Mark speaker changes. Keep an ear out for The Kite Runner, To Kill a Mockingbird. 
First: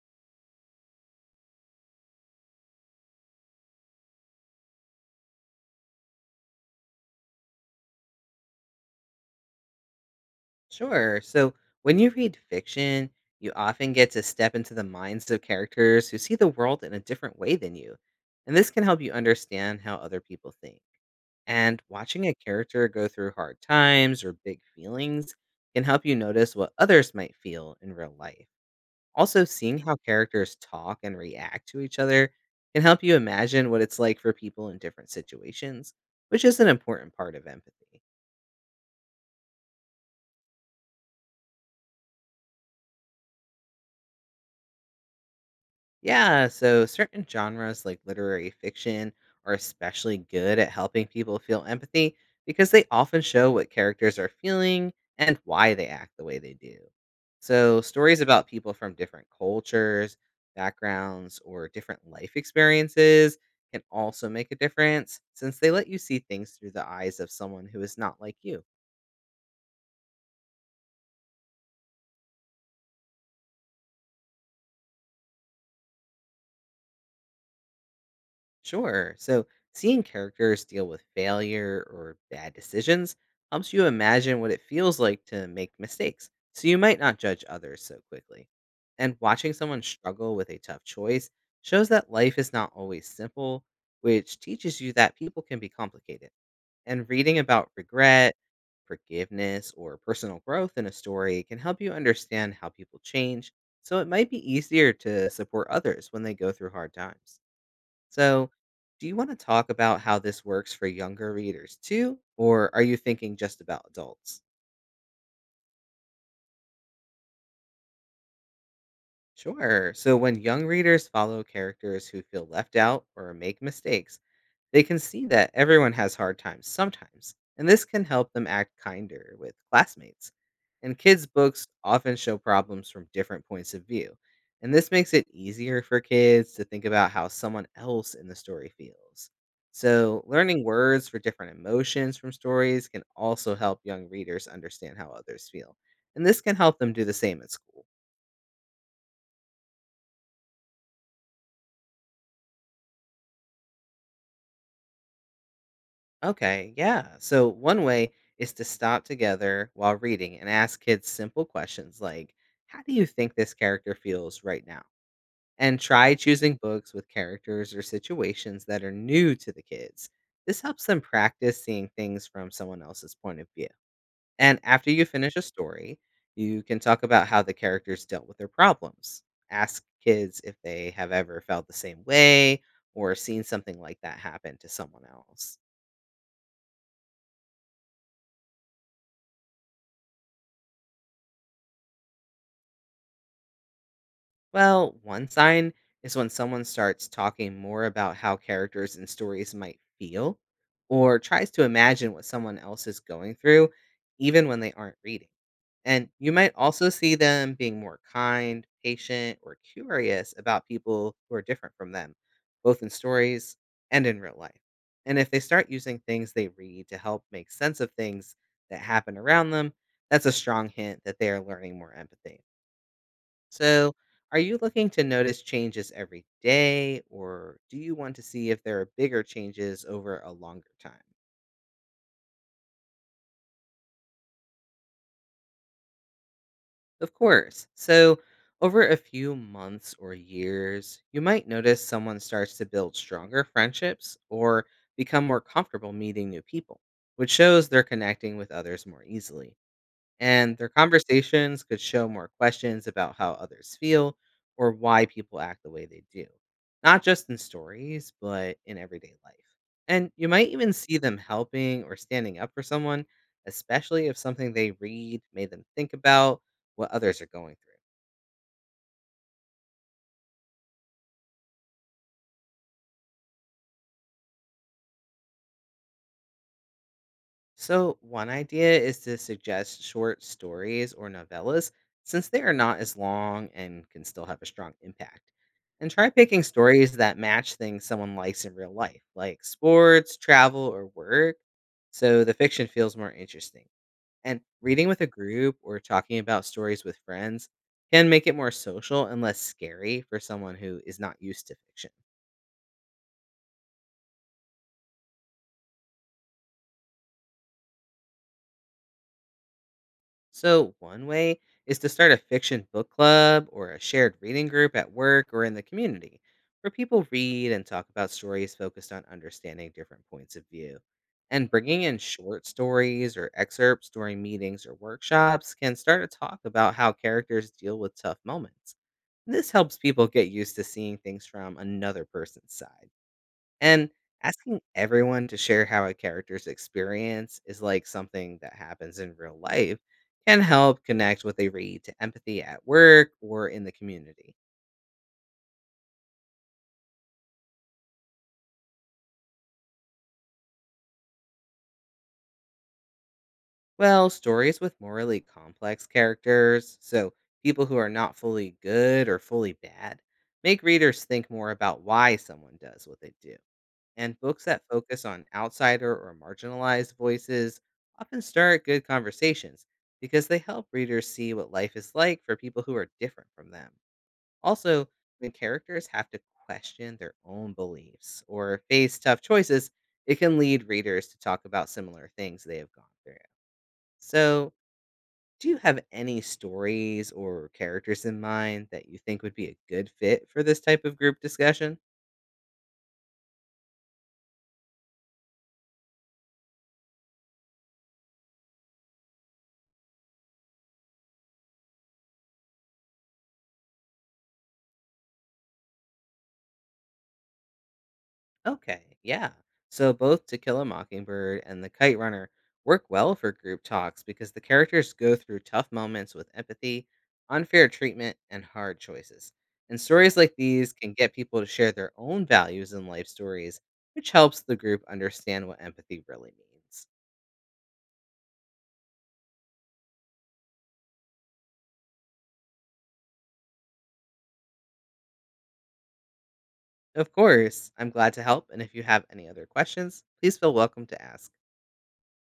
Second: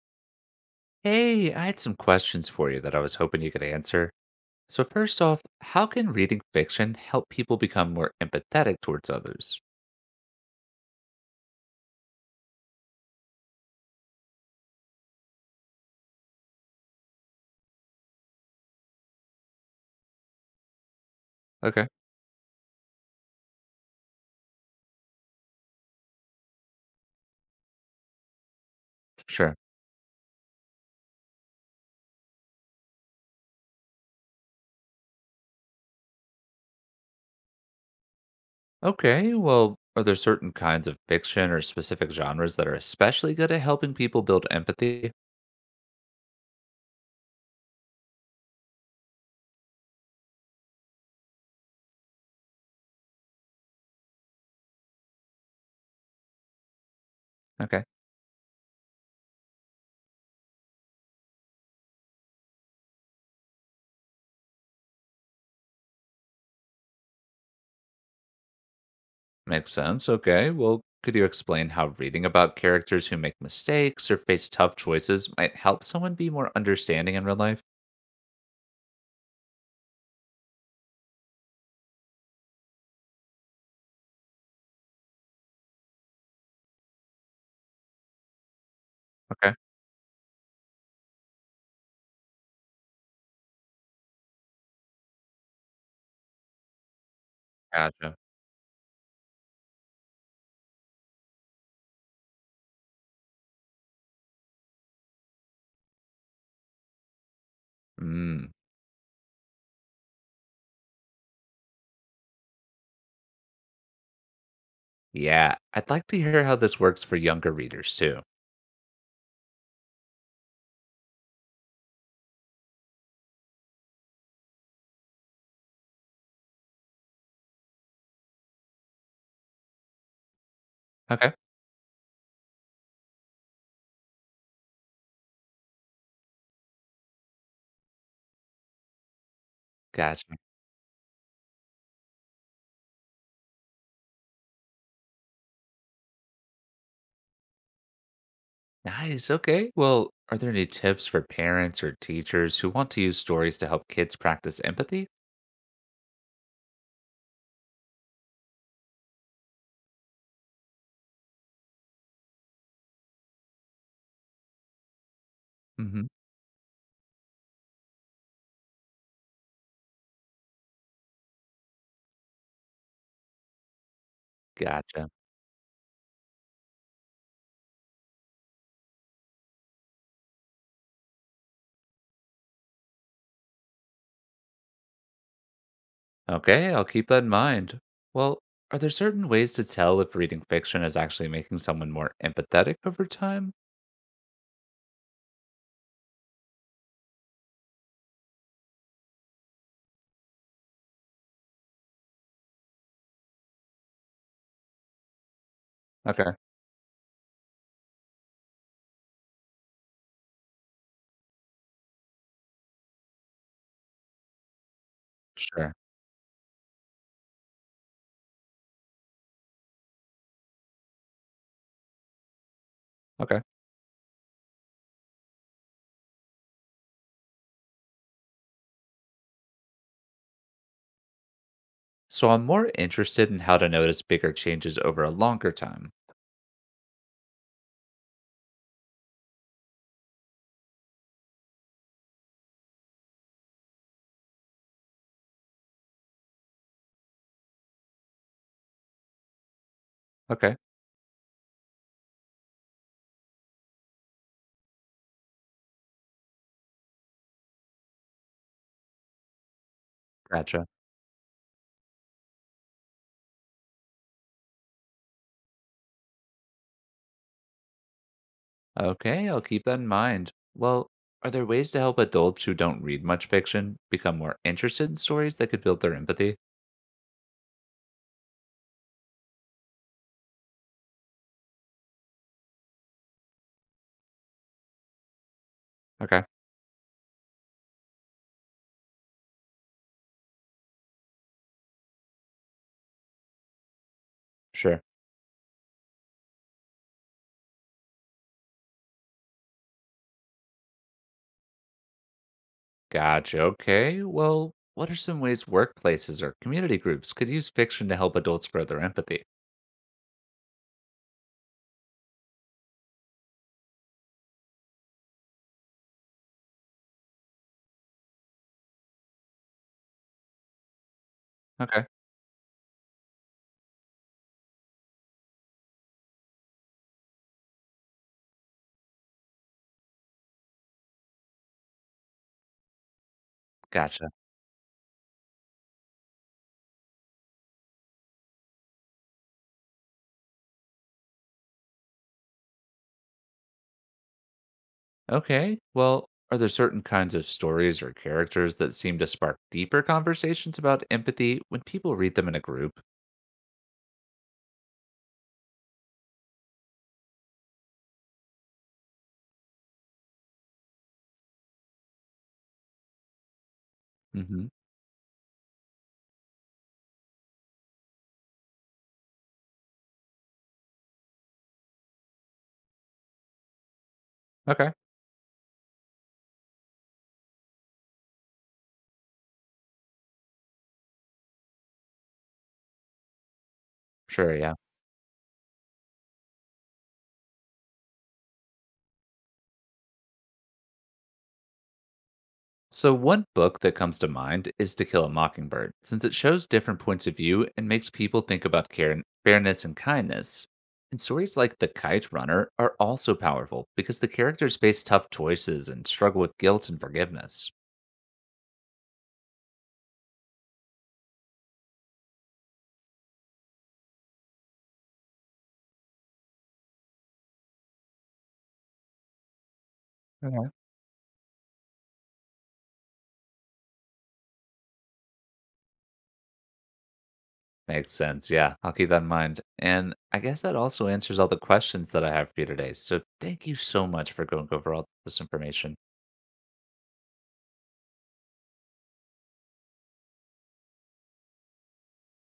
Speaker 1: Hey, I had some questions for you that I was hoping you could answer. So, first off, how can reading fiction help people become more empathetic towards others?
Speaker 2: Sure. So when you read fiction, you often get to step into the minds of characters who see the world in a different way than you. And this can help you understand how other people think. And
Speaker 1: Okay,
Speaker 2: watching a character go through hard times or big feelings can help you notice what others might feel in real life. Also,
Speaker 1: sure.
Speaker 2: seeing how characters talk and react to each other can help you imagine what it's like for people in different situations, which is an important part of empathy.
Speaker 1: Okay, well, are there certain kinds of fiction or specific genres that are especially good at helping people build empathy?
Speaker 2: Yeah, so certain genres like literary fiction are especially good at helping people feel empathy because they often show what characters are feeling and why they act the way they do. So,
Speaker 1: Okay,
Speaker 2: stories about people from different cultures, backgrounds, or different life experiences can also make a difference since they let you see things through the eyes of someone who is not like you.
Speaker 1: makes sense. Okay, well, could you explain how reading about characters who make mistakes or face tough choices might help someone be more understanding in real life?
Speaker 2: Sure. So, seeing characters deal with failure or bad decisions helps you imagine what it feels like to make mistakes, so you might not judge others so quickly. And watching
Speaker 1: Okay,
Speaker 2: someone struggle with a tough choice shows that life is not always simple, which teaches you that people can be complicated. And reading about
Speaker 1: gotcha.
Speaker 2: regret, forgiveness, or personal growth in a story can help you understand how people change, so it might be easier to support others when they go through hard times. So,
Speaker 1: Mm.
Speaker 2: do you want to talk about how this works for younger readers too? Or are you thinking just about adults?
Speaker 1: Yeah, I'd like to hear how this works for younger readers too.
Speaker 2: Sure. So, when young readers follow characters who feel left out or make mistakes, they can see that everyone has hard times sometimes, and this can help them act kinder with classmates. And kids'
Speaker 1: Okay.
Speaker 2: books often show problems from different points of view, and this makes it easier for kids to think about how someone else in the story feels. So,
Speaker 1: Gotcha.
Speaker 2: learning words for different emotions from stories can also help young readers understand how others feel, and this can help them do the same at school.
Speaker 1: Nice. Okay. Well, are there any tips for parents or teachers who want to use stories to help kids practice empathy?
Speaker 2: Okay, yeah. So one way is to stop together while reading and ask kids simple questions like, how do you think this character feels right now? And
Speaker 1: Hmm.
Speaker 2: try choosing books with characters or situations that are new to the kids. This helps them practice seeing things from someone else's point of view. And after you
Speaker 1: Gotcha.
Speaker 2: finish a story, you can talk about how the characters dealt with their problems. Ask kids if they have ever felt the same way or seen something like that happen to someone else.
Speaker 1: Okay, I'll keep that in mind. Well, are there certain ways to tell if reading fiction is actually making someone more empathetic over time?
Speaker 2: Well, one sign is when someone starts talking more about how characters and stories might feel or tries to imagine what someone else is going through, even when they aren't reading. And you
Speaker 1: Okay.
Speaker 2: might also see them being more kind, patient, or curious about people who are different from them, both in stories and in real life. And if they start
Speaker 1: Sure.
Speaker 2: using things they read to help make sense of things that happen around them, that's a strong hint that they are learning more empathy.
Speaker 1: Okay.
Speaker 2: So, are you looking to notice changes every day, or do you want to see if there are bigger changes over a longer time?
Speaker 1: So I'm more interested in how to notice bigger changes over a longer time.
Speaker 2: Of course. So, over a few months or years, you might notice someone starts to build stronger friendships or become more comfortable meeting new people, which shows they're connecting with others more easily.
Speaker 1: Okay.
Speaker 2: And their conversations could show more questions about how others feel or why people act the way they do, not just in stories, but in everyday life. And you might
Speaker 1: Gotcha.
Speaker 2: even see them helping or standing up for someone, especially if something they read made them think about what others are going through.
Speaker 1: Okay, I'll keep that in mind. Well, are there ways to help adults who don't read much fiction become more interested in stories that could build their empathy?
Speaker 2: So, one idea is to suggest short stories or novellas since they are not as long and can still have a strong impact. And try
Speaker 1: Okay,
Speaker 2: picking stories that match things someone likes in real life, like sports, travel, or work, so the fiction feels more interesting. And
Speaker 1: sure.
Speaker 2: reading with a group or talking about stories with friends can make it more social and less scary for someone who is not used to fiction.
Speaker 1: Gotcha. Okay, well, what are some ways workplaces or community groups could use fiction to help adults grow their empathy?
Speaker 2: So, one way is to start a fiction book club or a shared reading group at work or in the community where people read and talk about stories focused on understanding different points of view. And bringing
Speaker 1: Okay,
Speaker 2: in short stories or excerpts during meetings or workshops can start a talk about how characters deal with tough moments. This helps people get used to seeing things from another person's side. And
Speaker 1: gotcha.
Speaker 2: asking everyone to share how a character's experience is like something that happens in real life can help connect what they read to empathy at work or in the community.
Speaker 1: Okay, well, are there certain kinds of stories or characters that seem to spark deeper conversations about empathy when people read them in a group?
Speaker 2: Well, stories with morally complex characters, so people who are not fully good or fully bad, make readers think more about why someone does what they do. And
Speaker 1: Mm
Speaker 2: books
Speaker 1: hmm.
Speaker 2: that focus on outsider or marginalized voices often start good conversations because they help readers see what life is like for people who are different from them.
Speaker 1: Okay,
Speaker 2: Also, when characters have to question their own beliefs or face tough choices, it can lead readers to talk about similar things they have gone through.
Speaker 1: sure,
Speaker 2: So,
Speaker 1: yeah.
Speaker 2: do you have any stories or characters in mind that you think would be a good fit for this type of group discussion?
Speaker 1: So, one book that comes to mind is To Kill a Mockingbird, since it shows different points of view and makes people think about care and fairness and kindness. And stories like The Kite Runner are also powerful because the characters face tough choices and struggle with guilt and forgiveness.
Speaker 2: Okay, yeah. So both To Kill a Mockingbird and The Kite Runner work well for group talks because the characters go through tough moments with empathy, unfair treatment, and hard choices. And stories like
Speaker 1: Okay.
Speaker 2: these can get people to share their own values and life stories, which helps the group understand what empathy really means.
Speaker 1: Makes sense. Yeah, I'll keep that in mind. And I guess that also answers all the questions that I have for you today. So, thank you so much for going over all this information.
Speaker 2: Of course, I'm glad to help, and if you have any other questions, please feel welcome to ask.